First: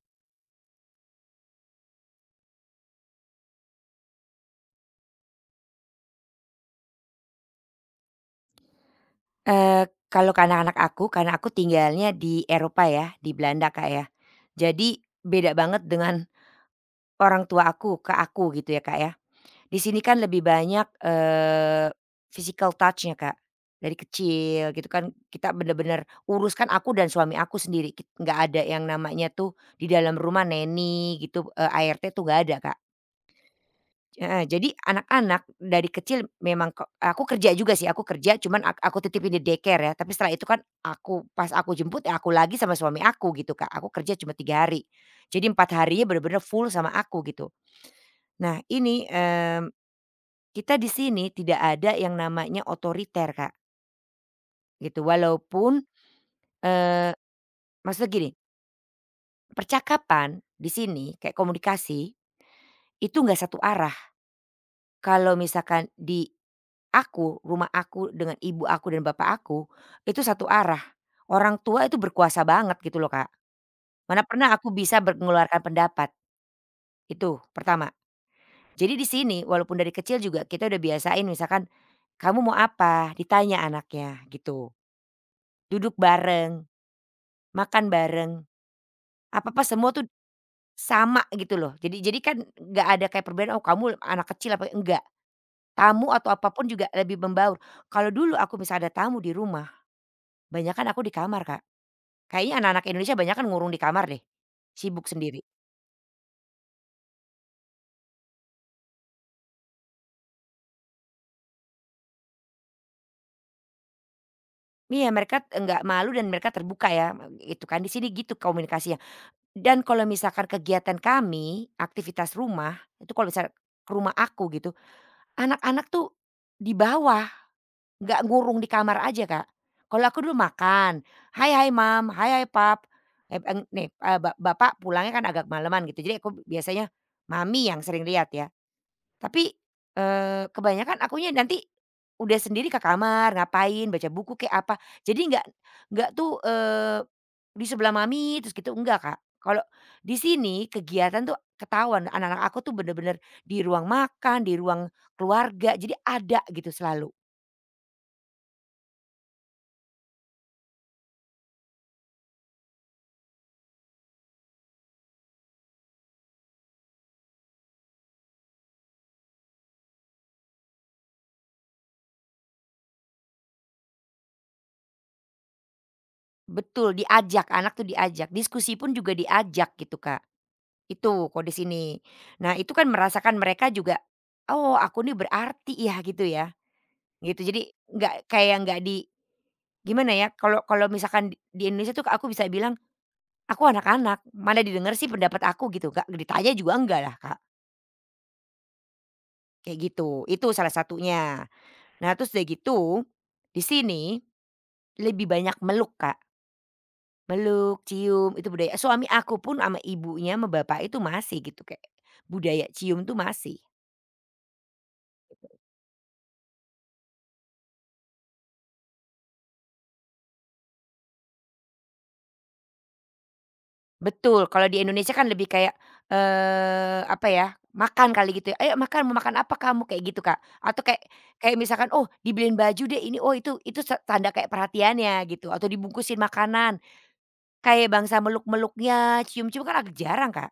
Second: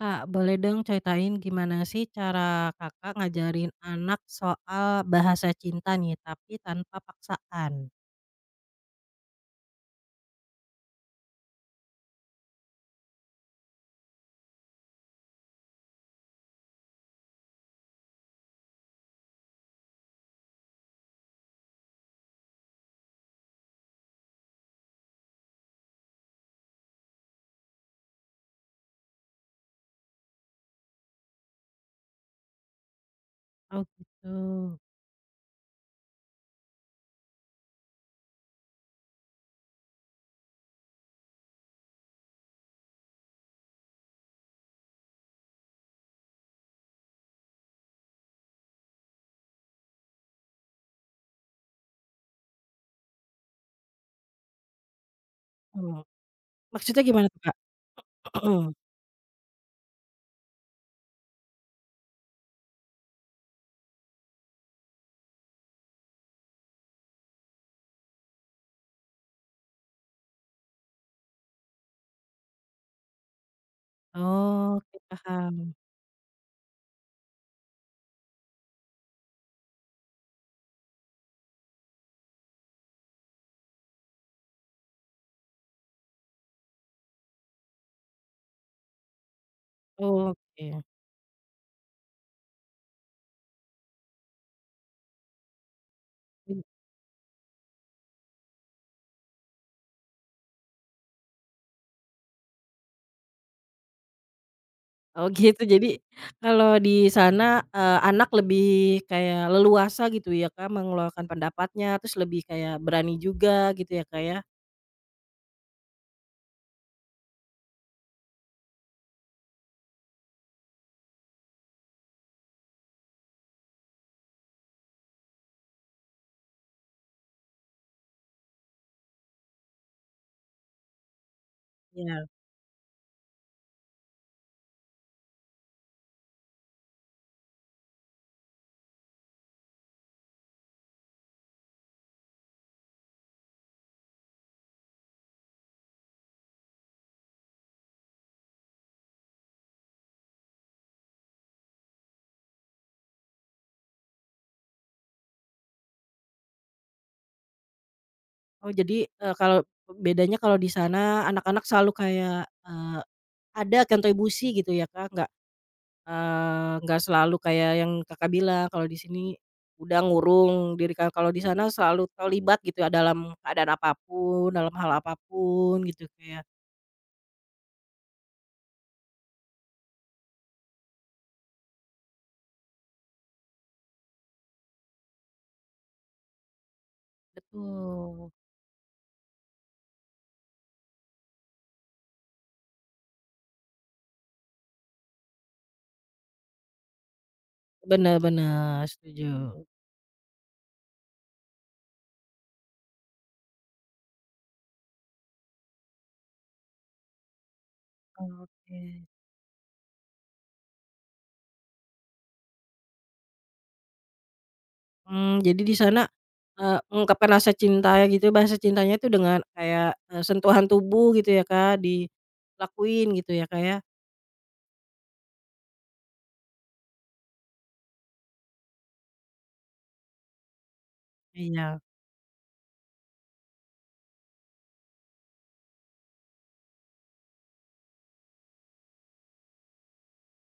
Kak, boleh dong ceritain gimana sih cara Kakak ngajarin anak soal bahasa cinta nih, tapi tanpa paksaan? Kalau ke anak-anak aku, karena aku tinggalnya di Eropa ya, di Belanda, Kak, ya. Jadi beda banget dengan orang tua aku, ke aku gitu ya, Kak, ya. Di sini kan lebih banyak, physical touch-nya, Kak. Dari kecil gitu kan kita bener-bener urus kan aku dan suami aku sendiri, nggak ada yang namanya tuh di dalam rumah neni gitu, ART tuh nggak ada, Kak. Oh gitu. Heeh, jadi anak-anak dari kecil memang ke aku kerja juga sih, aku kerja cuman aku titipin di daycare ya, tapi setelah itu kan aku pas aku jemput ya aku lagi sama suami aku gitu Kak, aku kerja cuma 3 hari. Jadi 4 harinya bener-bener full sama aku gitu. Nah ini, kita di sini tidak ada yang namanya otoriter Kak, gitu walaupun, Oh, maksudnya eee, gimana tuh, Kak? maksudnya gini, percakapan di sini kayak komunikasi, itu nggak satu arah. Kalau misalkan rumah aku dengan ibu aku dan bapak aku, itu satu arah. Orang tua itu berkuasa banget gitu loh, Kak. Mana pernah aku Oke, bisa mengeluarkan paham. pendapat, itu pertama. Jadi di sini walaupun dari kecil juga kita udah biasain misalkan, "Kamu mau apa?" Ditanya anaknya gitu. Duduk bareng, makan bareng, apa-apa semua tuh Oke. sama gitu loh. Jadi kan nggak ada kayak perbedaan, "Oh kamu anak kecil apa," enggak. Tamu atau Mmm, apapun juga lebih membaur. Kalau dulu aku misal ada tamu di rumah, banyak kan aku di kamar, Kak. Kayaknya anak-anak Indonesia banyak kan ngurung di kamar deh, sibuk oh sendiri. gitu, jadi kalau di sana, anak lebih kayak leluasa gitu ya, Kak, mengeluarkan pendapatnya, terus lebih kayak berani juga gitu ya, Kak, ya? Iya, mereka enggak malu dan mereka terbuka ya, itu kan, di sini gitu komunikasinya. Dan kalau misalkan kegiatan kami, aktivitas rumah, itu kalau misal ke rumah aku gitu, anak-anak tuh di bawah, nggak ngurung di kamar aja, Kak. Kalau aku dulu makan, "Hai hai mom, Ya. hai hai pap," eb eng nih, eee, ba bapak pulangnya kan agak maleman gitu, jadi aku biasanya mami yang sering lihat ya. Tapi, kebanyakan akunya nanti udah sendiri ke kamar, ngapain, baca buku kayak apa. Jadi nggak tuh, di sebelah mami terus gitu, enggak, Kak. Kalau di sini kegiatan tuh ketahuan anak-anak aku tuh bener-bener di ruang makan, di ruang keluarga, jadi ada gitu selalu. Oh jadi, kalau bedanya kalau di sana anak-anak selalu kayak, eh, ada kontribusi gitu ya Kak, nggak selalu kayak yang Kakak bilang kalau di sini udah ngurung diri Kakak, kalau di sana selalu terlibat gitu ya dalam keadaan apapun, dalam hal apapun gitu kayak. Betul, diajak, anak tuh diajak, diskusi pun juga diajak gitu, Kak. Itu kok di sini. Nah, itu kan merasakan mereka juga, "Oh, aku nih berarti ya," gitu ya, gitu. Jadi nggak Betul. kayak nggak di. Gimana ya, kalau kalau misalkan di Indonesia tuh aku bisa bilang, "Aku anak-anak, mana didengar sih pendapat aku?" Gitu, Kak, ditanya juga enggak lah, Kak, Bener bener, setuju. kayak gitu. Itu salah satunya. Nah, terus udah gitu, di sini lebih banyak meluk, Kak. Meluk, cium, itu budaya Oke. suami aku pun sama ibunya, sama bapak itu masih gitu, kayak budaya cium tuh masih. Jadi di sana, mengungkapkan rasa cinta ya gitu, ya, bahasa cintanya itu dengan kayak, sentuhan tubuh gitu ya Kak, dilakuin gitu ya Kak ya? Betul, kalau di Indonesia kan lebih kayak, apa ya, makan kali gitu ya, "Ayo makan, mau makan apa kamu?" Kayak gitu, Kak. Atau kayak kayak Iya. misalkan, "Oh, dibeliin baju deh ini." Oh, itu tanda kayak perhatiannya gitu, atau dibungkusin makanan, kayak bangsa meluk-meluknya, cium-cium kan agak jarang, Kak,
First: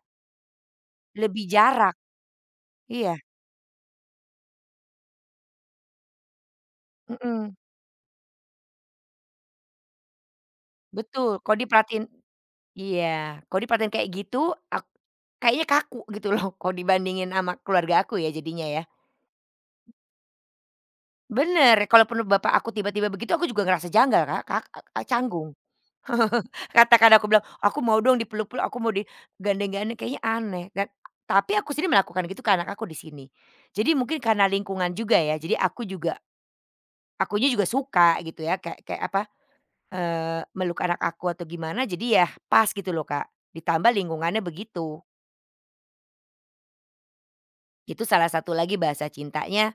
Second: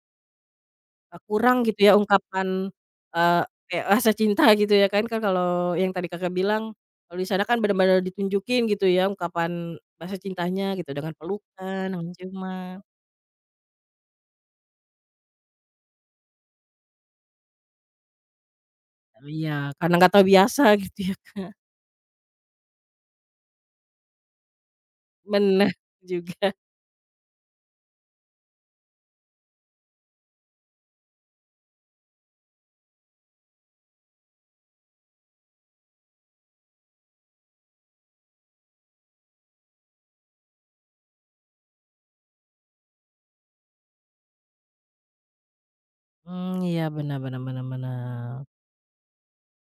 Lebih Kurang gitu ya jarak. ungkapan, Iya, eee, kayak rasa cinta gitu ya kan kalau yang tadi Kakak bilang, kalau di sana mhm, kan bener-bener ditunjukin gitu ya ungkapan rasa cintanya gitu dengan betul, kalau pelukan, diperhatiin dengan ciuman. iya, kalau diperhatiin kayak gitu, ak kayaknya kaku gitu loh, kalau dibandingin sama keluarga aku ya jadinya ya. Oh, iya, karena nggak tahu biasa gitu ya. Bener, kalaupun bapak aku tiba-tiba begitu aku juga ngerasa janggal Kak Kak, canggung. Bener juga. Katakan aku bilang, "Aku mau dong dipeluk-peluk, aku mau digandeng-gandeng," kayaknya aneh dan tapi aku sendiri melakukan gitu ke anak aku di sini. Jadi mungkin karena lingkungan juga ya, jadi aku juga akunya juga suka gitu ya kayak kayak apa, meluk anak aku atau gimana jadi ya pas gitu loh Kak, ditambah lingkungannya begitu. Iya bener bener bener Itu salah bener. satu lagi bahasa cintanya,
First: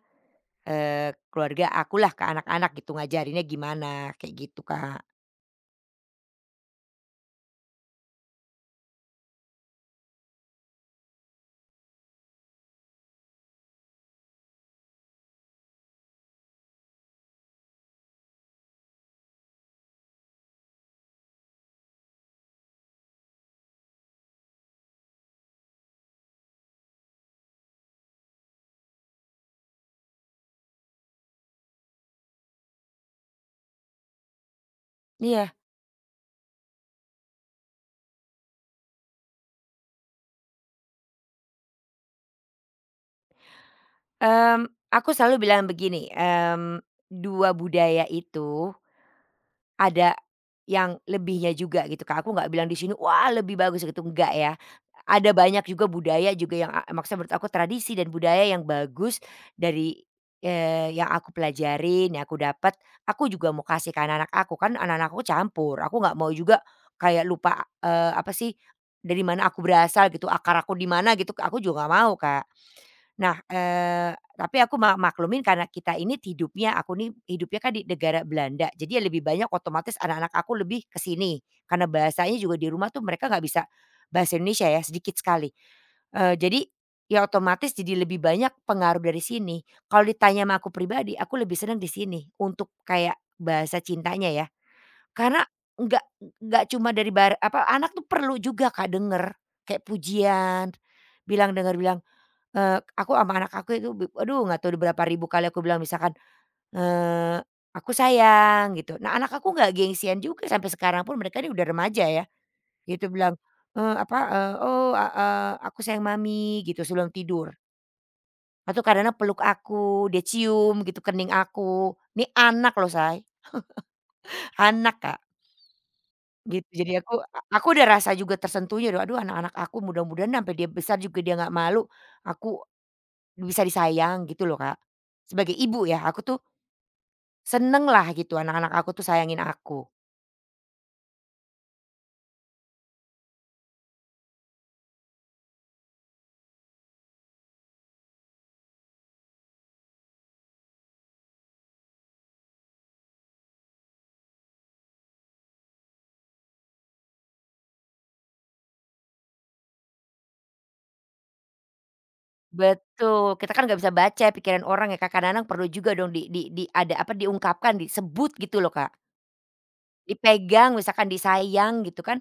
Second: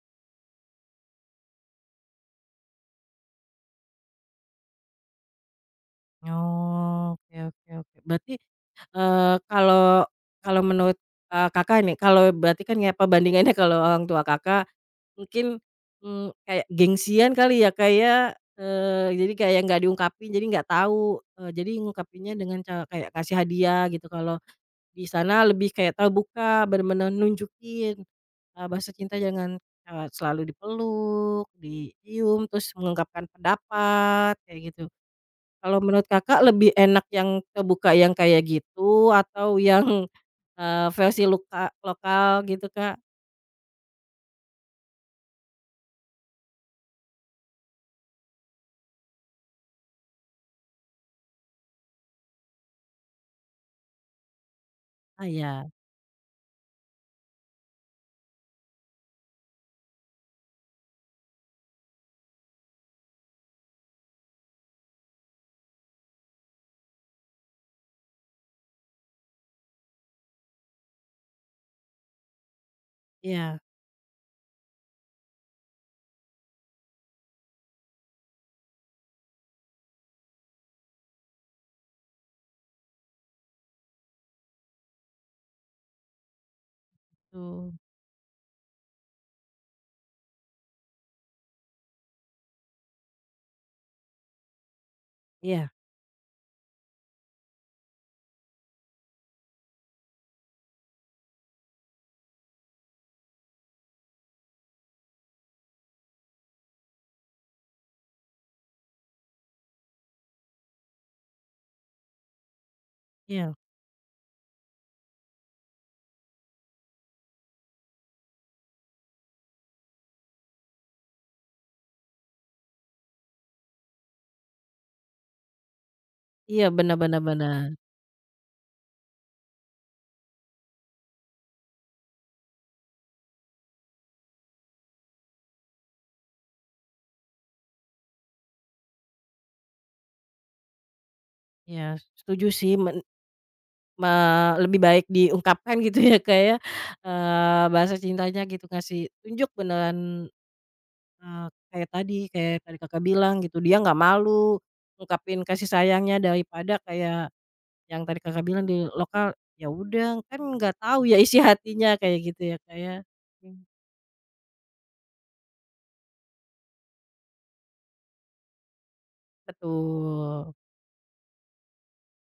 keluarga akulah ke anak-anak gitu ngajarinnya gimana, kayak gitu Kak. Oh, oke oke oke. Berarti, kalau kalau menurut, Kakak nih, kalau berarti kan ya perbandingannya kalau orang tua Kakak mungkin, kayak gengsian kali ya, kayak ya, jadi kayak nggak diungkapin, jadi nggak tahu, jadi ngungkapinnya dengan cara kayak kasih hadiah gitu, kalau di sana lebih kayak terbuka, bener-bener nunjukin, bahasa cinta jangan, selalu dipeluk, dicium, terus mengungkapkan pendapat, kayak gitu. Iya. Kalau menurut Kakak lebih enak yang terbuka yang kayak gitu atau yang, versi luka lokal gitu, Kak? Aku selalu bilang begini, 2 budaya itu ada yang lebihnya juga gitu, Kak. Aku nggak bilang di sini, "Wah, lebih bagus," gitu, enggak ya. Ah, Ada banyak ya juga budaya juga yang maksudnya menurut aku tradisi dan budaya yang bagus dari, yang aku pelajarin, yang aku dapat, aku juga mau kasih ke anak-anak aku. Kan anak-anak aku campur, aku nggak mau juga kayak lupa, apa sih, dari mana aku berasal gitu, akar aku di mana gitu, aku juga nggak mau, Kak. Nah, iya, tapi aku maklumin karena kita ini hidupnya aku nih hidupnya kan di negara Belanda, jadi ya lebih banyak otomatis anak-anak aku lebih ke sini. Karena bahasanya juga di rumah tuh mereka nggak bisa bahasa Indonesia ya, sedikit sekali. Jadi ya otomatis betul, jadi lebih banyak pengaruh dari sini. Kalau ditanya sama aku pribadi, aku lebih senang di sini untuk kayak bahasa cintanya ya. Karena iya nggak nggak cuma dari apa, anak tuh perlu juga Kak denger kayak pujian, bilang dengar bilang. Aku sama anak aku itu aduh nggak tahu udah berapa ribu kali aku bilang misalkan, eee, "Aku sayang," gitu. Nah anak aku nggak gengsian juga sampai sekarang pun mereka ini udah remaja ya, gitu bilang, iya. Apa, "Oh, aku sayang mami," gitu sebelum tidur. Atau kadang-kadang peluk aku, dia cium gitu kening aku. Ini anak loh Say, anak Kak, Iya, gitu. Jadi benar-benar aku benar. udah rasa juga tersentuhnya aduh anak-anak aku mudah-mudahan sampai dia besar juga dia nggak malu, aku bisa disayang gitu loh Kak. Sebagai ibu ya, aku tuh seneng lah gitu anak-anak aku tuh sayangin aku. Iya, setuju sih men me lebih baik diungkapkan gitu ya, kayak ya, bahasa cintanya gitu, ngasih tunjuk beneran, kayak tadi Kakak bilang gitu, dia nggak malu ungkapin kasih sayangnya daripada kayak yang tadi Kakak bilang di lokal, ya udah kan nggak tahu ya isi hatinya kayak gitu ya, kayak. Betul, kita kan nggak bisa baca pikiran orang ya, Kak, kadang-kadang perlu juga dong di ada apa, diungkapkan, disebut gitu loh, Kak. Betul, Dipegang misalkan, disayang gitu kan,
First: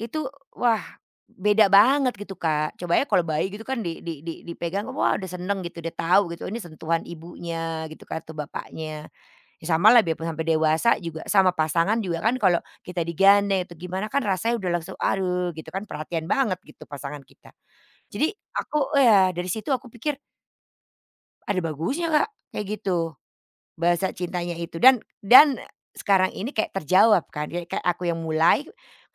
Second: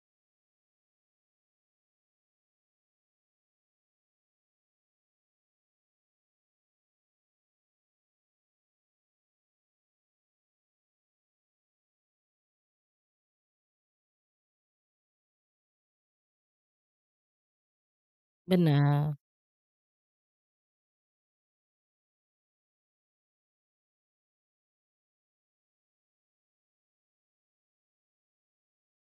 itu wah beda banget gitu, Kak. Coba aja kalau bayi gitu kan di dipegang, wah udah seneng gitu, udah tahu gitu, "Oh, ini sentuhan ibunya gitu kan atau bapaknya." Ya samalah biarpun sampai dewasa juga, sama pasangan juga kan kalau kita digandeng atau gimana kan rasanya udah langsung aduh gitu kan perhatian banget gitu pasangan kita. Jadi aku oh benar. ya dari situ aku pikir ada bagusnya Kak, kayak gitu, bahasa cintanya itu dan sekarang ini kayak terjawab kan, ya kayak aku yang mulai,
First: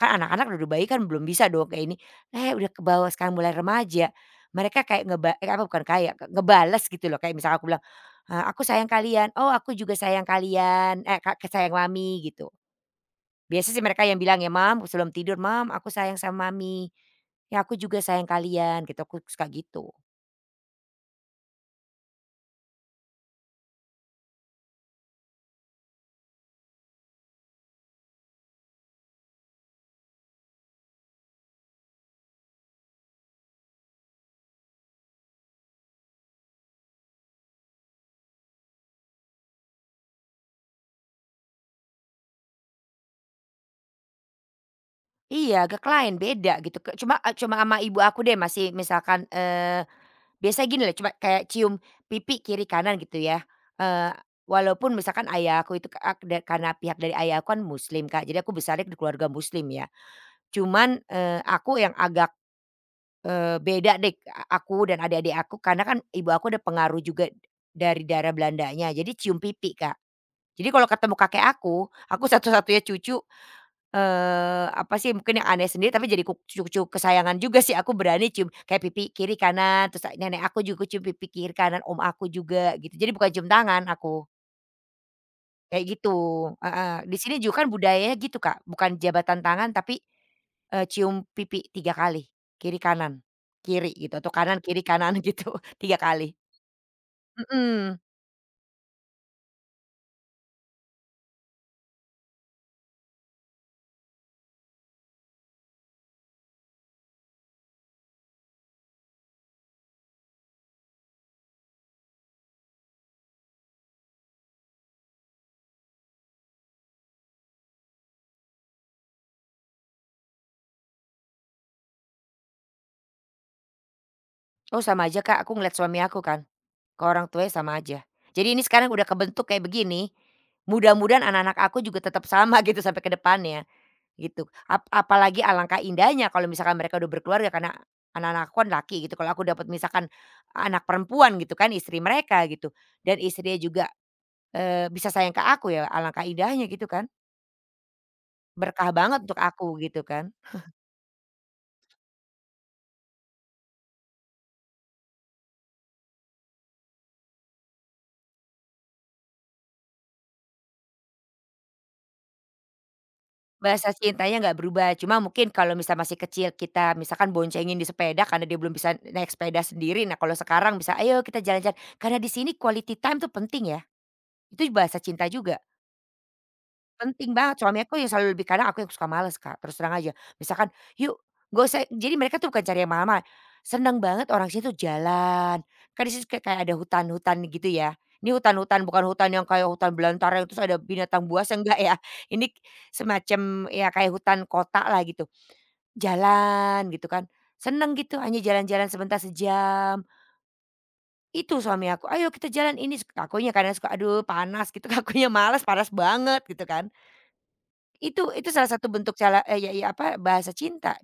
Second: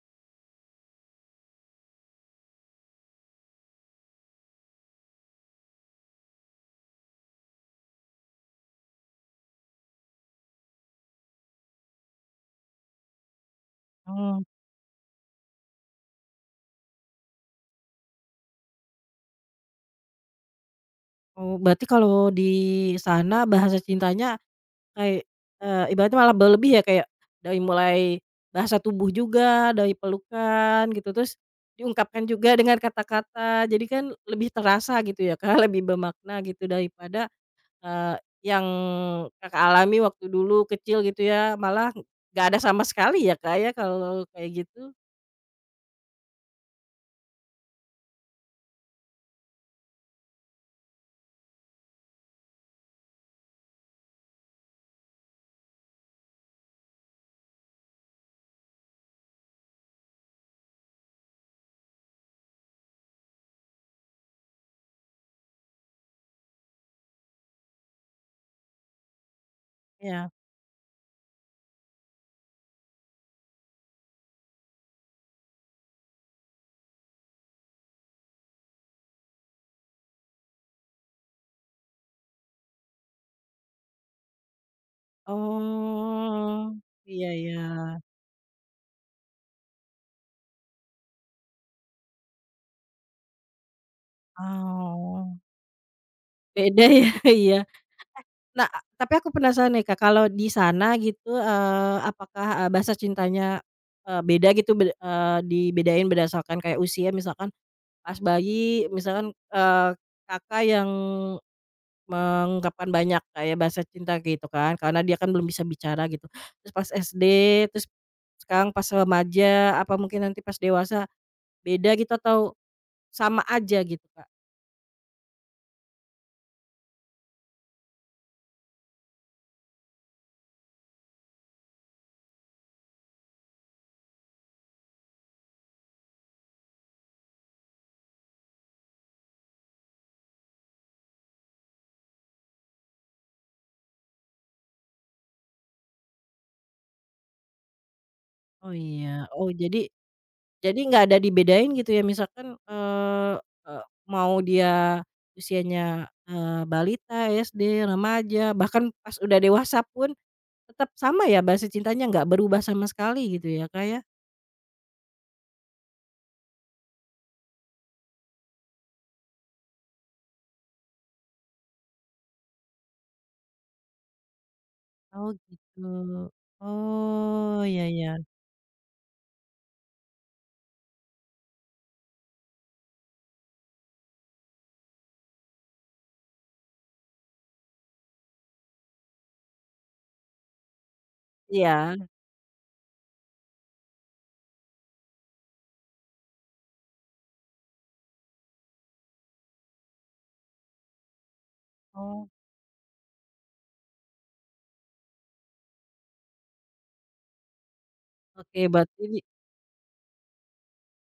kan anak-anak udah bayi kan belum bisa dong kayak ini, eh, udah ke bawah sekarang mulai remaja, mereka kayak apa bukan kayak, ngebales gitu loh kayak misalnya aku bilang, "Aku sayang kalian," "Oh aku juga sayang kalian," eh, "Kak sayang mami," gitu. Biasa sih mereka yang bilang Oh ya, mam sebelum tidur, mam aku sayang sama mami, ya aku juga sayang kalian," gitu, aku suka gitu. oh, berarti kalau di sana bahasa cintanya kayak, ibaratnya malah berlebih ya kayak dari mulai bahasa tubuh juga, dari pelukan gitu, terus diungkapkan juga dengan kata-kata. Jadi kan lebih terasa gitu ya, Kak, lebih bermakna gitu daripada, eee, yang Kakak alami waktu dulu kecil gitu ya, malah nggak ada sama sekali ya, Kak, ya, kalau kayak gitu? Iya, agak lain, beda gitu, ke cuma e cuma sama ibu aku deh masih misalkan, biasanya gini lah. Cuma kayak cium pipi kiri kanan gitu ya, eee, walaupun misalkan ayah aku itu ka da karena pihak dari ayah aku kan muslim Kak, jadi aku besarnya di keluarga muslim ya. Cuman, aku yang agak, beda deh, aku dan adik-adik aku, karena kan ibu aku ada pengaruh juga dari darah Belandanya, jadi cium pipi Kak. Iya. Jadi kalau ketemu kakek aku satu-satunya cucu. Apa sih mungkin yang aneh sendiri tapi jadi cucu kesayangan juga sih aku berani cium kayak pipi kiri kanan, terus nenek aku juga cium pipi kiri kanan, om aku juga gitu. Jadi bukan cium tangan aku, kayak gitu, Oh, heeh. Di iya sini iya. juga kan budayanya gitu, Kak, bukan jabatan tangan tapi, cium pipi 3 kali, kiri kanan, kiri gitu atau kanan kiri kanan Oh, gitu 3 kali. beda ya, iya. Mhm. Nah, tapi aku penasaran nih Kak, kalau di sana gitu, apakah, bahasa cintanya, beda gitu dibedain berdasarkan kayak usia misalkan pas bayi misalkan, Kakak yang mengungkapkan banyak kayak bahasa cinta gitu kan, karena dia kan belum bisa bicara gitu. Terus pas SD, terus sekarang pas remaja, apa mungkin nanti pas dewasa beda gitu atau sama aja gitu Kak? Oh sama aja, Kak, aku ngeliat suami aku kan. Ke orang tuanya sama aja. Jadi ini sekarang udah kebentuk kayak begini, mudah-mudahan anak-anak aku juga tetap sama gitu sampai ke depannya, gitu. Apalagi alangkah indahnya kalau misalkan mereka udah berkeluarga karena anak-anak aku kan laki gitu, kalau aku dapat misalkan anak perempuan gitu kan, istri mereka gitu, dan istrinya juga, bisa sayang ke aku ya alangkah indahnya gitu kan, Oh berkah iya, banget untuk oh aku jadi gitu kan. Jadi nggak ada dibedain gitu ya misalkan, eee eee, mau dia usianya, balita, SD, remaja, bahkan pas udah dewasa pun tetap sama ya bahasa cintanya nggak berubah sama sekali gitu ya, Kak, Bahasa ya? cintanya nggak berubah, cuma mungkin kalau misal masih kecil kita misalkan boncengin di sepeda karena dia belum bisa naik sepeda sendiri. Nah, kalau sekarang bisa, "Ayo kita jalan-jalan." Karena di sini quality time tuh penting ya, itu bahasa Oh cinta juga. gitu. Penting Oh, banget, iya suami aku iya. yang selalu lebih kadang aku yang suka males Kak, terus terang aja. Misalkan, "Yuk," nggak usah jadi mereka tuh bukan cari yang mahal-mahal, seneng banget orang sini tuh jalan. Kan di situ kayak kayak ada hutan-hutan gitu ya. Ini hutan-hutan, bukan hutan yang kayak hutan belantara terus ada binatang buas, enggak ya. Iya. Ini semacam ya kayak hutan kota lah gitu. Jalan gitu kan, seneng gitu hanya jalan-jalan sebentar sejam. Itu suami aku, Oh, "Ayo kita jalan ini," akunya kadang suka, "Aduh panas," gitu, akunya males, panas banget gitu kan. Itu oke salah satu berarti bentuk cara ya ya, apa, bahasa cinta.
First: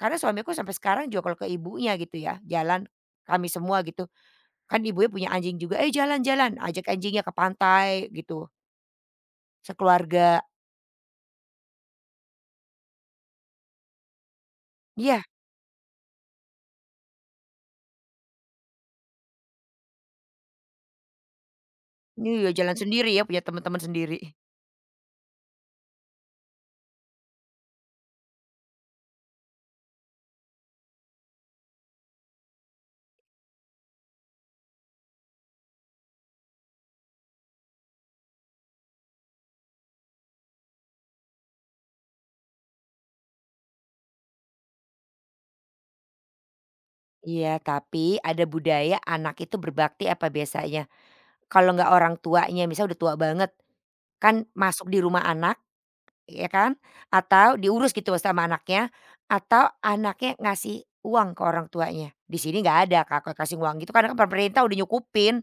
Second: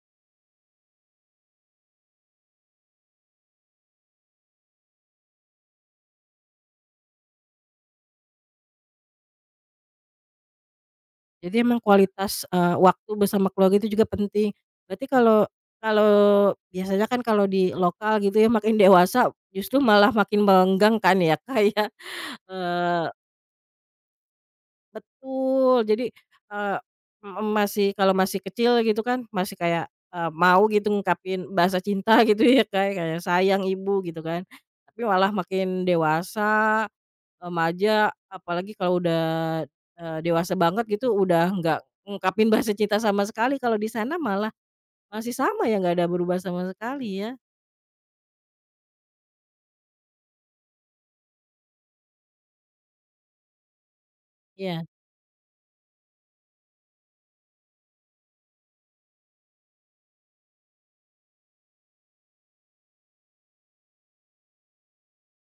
Karena suamiku sampai sekarang juga kalau ke ibunya gitu ya, jalan kami semua gitu, kan ibunya punya anjing juga, "Eh, jalan-jalan," ajak anjingnya ke pantai gitu, sekeluarga. jadi emang kualitas, waktu bersama keluarga itu juga penting. Berarti Iya, kalau kalau biasanya kan kalau di lokal gitu ya makin dewasa justru malah makin melenggang kan ya, Kak, ya? iya, jalan Eee, sendiri ya, punya teman-teman sendiri. Betul. Jadi, eee, mhm, kalau masih kecil gitu kan, masih kayak, mau gitu ngungkapin bahasa cinta gitu ya, kayak kayak sayang ibu gitu kan. Tapi malah makin dewasa, remaja, apalagi kalau udah, dewasa banget gitu, udah nggak ngungkapin bahasa cinta sama sekali, kalau di sana malah masih sama ya, nggak ada berubah sama sekali ya? Iya, tapi ada budaya anak itu berbakti apa biasanya, kalau nggak orang tuanya, misal udah tua banget, kan Iya masuk di rumah anak. Ya kan? Atau diurus gitu sama anaknya, atau anaknya ngasih uang ke orang tuanya. Di sini nggak ada Kak, kalau kasih uang gitu karena kan pemerintah udah nyukupin,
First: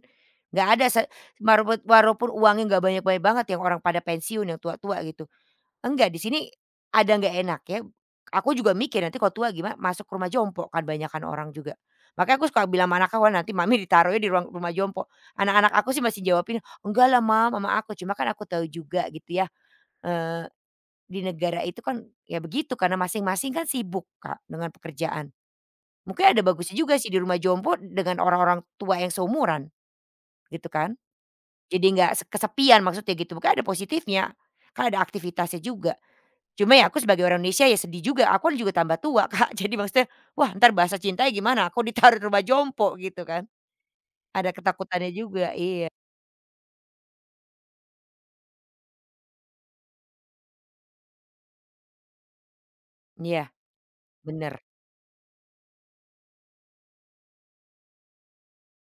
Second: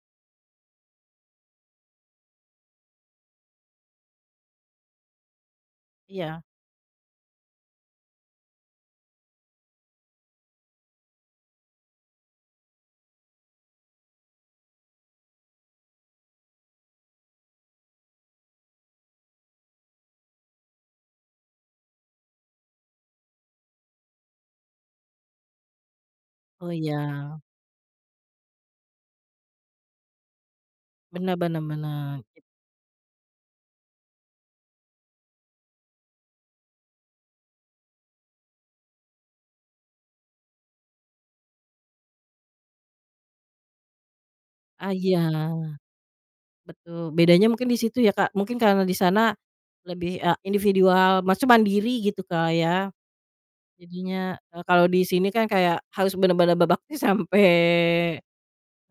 nggak ada walaupun walaupun uangnya nggak banyak-banyak banget yang orang pada pensiun yang tua-tua gitu. Enggak, di sini iya. ada nggak enak ya aku juga mikir nanti kalau tua gimana masuk ke rumah jompo kan banyakan orang juga. Makanya aku suka bilang sama anaknya, "Wah nanti mami ditaruhnya di ruang rumah jompo." Anak-anak aku sih masih jawabin, "Enggak lah Mam, mama aku." Cuma kan aku tahu juga gitu ya, eee di negara itu kan ya begitu karena masing-masing kan sibuk Kak dengan pekerjaan. Mungkin ada Oh bagusnya juga sih di rumah iya, jompo dengan orang-orang tua yang seumuran gitu kan. benar benar Jadi nggak benar. Kesepian maksudnya gitu, mungkin ada positifnya, kan ada aktivitasnya juga. Cuma ya aku sebagai orang Indonesia ya sedih juga, aku juga tambah tua Kak, jadi maksudnya wah ntar bahasa cintanya gimana, aku ditaruh di rumah jompo gitu kan. Ada Ah, ketakutannya juga, iya. iya. Betul, bedanya mungkin di situ ya, Kak. Mungkin karena di sana lebih, individual, maksudnya mandiri gitu, Kak, ya. Iya Jadinya, bener. Kalau di sini kan kayak harus benar-benar berbakti sampai,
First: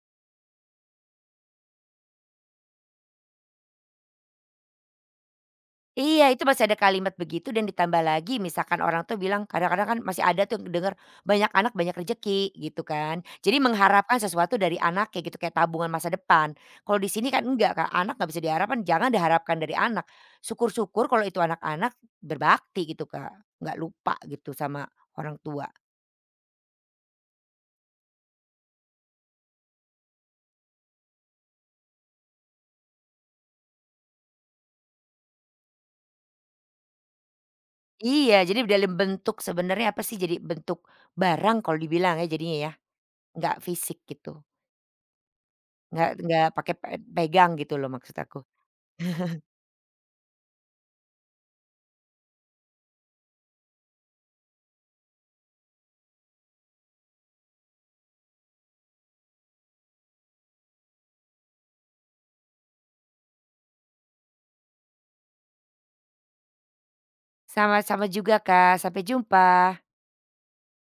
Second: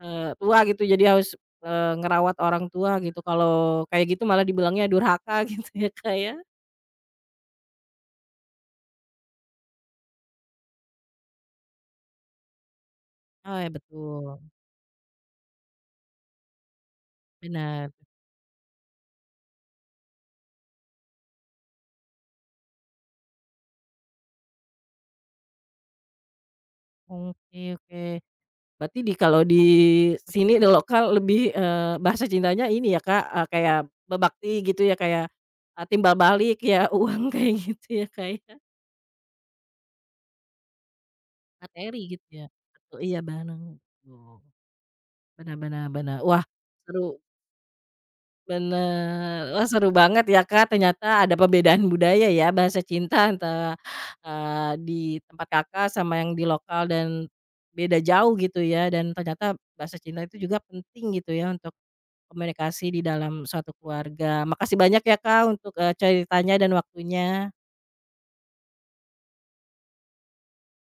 tua gitu. Jadi harus, ngerawat orang tua gitu. Kalau kayak gitu malah dibilangnya durhaka gitu ya, Kak, ya. Iya, itu masih ada kalimat begitu dan ditambah lagi misalkan orang tuh bilang kadang-kadang kan masih ada tuh yang denger, "Banyak anak banyak rejeki," gitu kan. Oh Jadi ya mengharapkan betul, sesuatu dari anaknya gitu, kayak tabungan masa depan. Kalau di sini kan enggak benar. Kak, anak nggak bisa diharapkan, jangan diharapkan dari anak. Syukur-syukur kalau itu anak-anak berbakti gitu Kak, nggak lupa gitu sama orang tua. Oke oke. Berarti kalau di sini di lokal lebih, bahasa cintanya ini ya, Kak, kayak berbakti gitu ya, kayak, timbal balik ya, uang kayak gitu ya, Kak, Iya, ya, jadi dalam bentuk sebenarnya apa sih, jadi bentuk barang kalau materi dibilang ya gitu ya. jadinya ya, Betul, iya, nggak bareng, fisik gitu, betul. Benar benar nggak benar. Wah, nggak pakai seru. pegang gitu loh maksud aku. Bener. Wah, seru banget ya, Kak, ternyata ada perbedaan budaya ya, bahasa cinta antara, di tempat Kakak sama yang di lokal dan beda jauh gitu ya, dan ternyata bahasa cinta itu juga penting gitu ya untuk komunikasi di dalam suatu keluarga. Makasih banyak ya, Kak, untuk, ceritanya dan waktunya. Sama-sama juga Kak, sampai jumpa.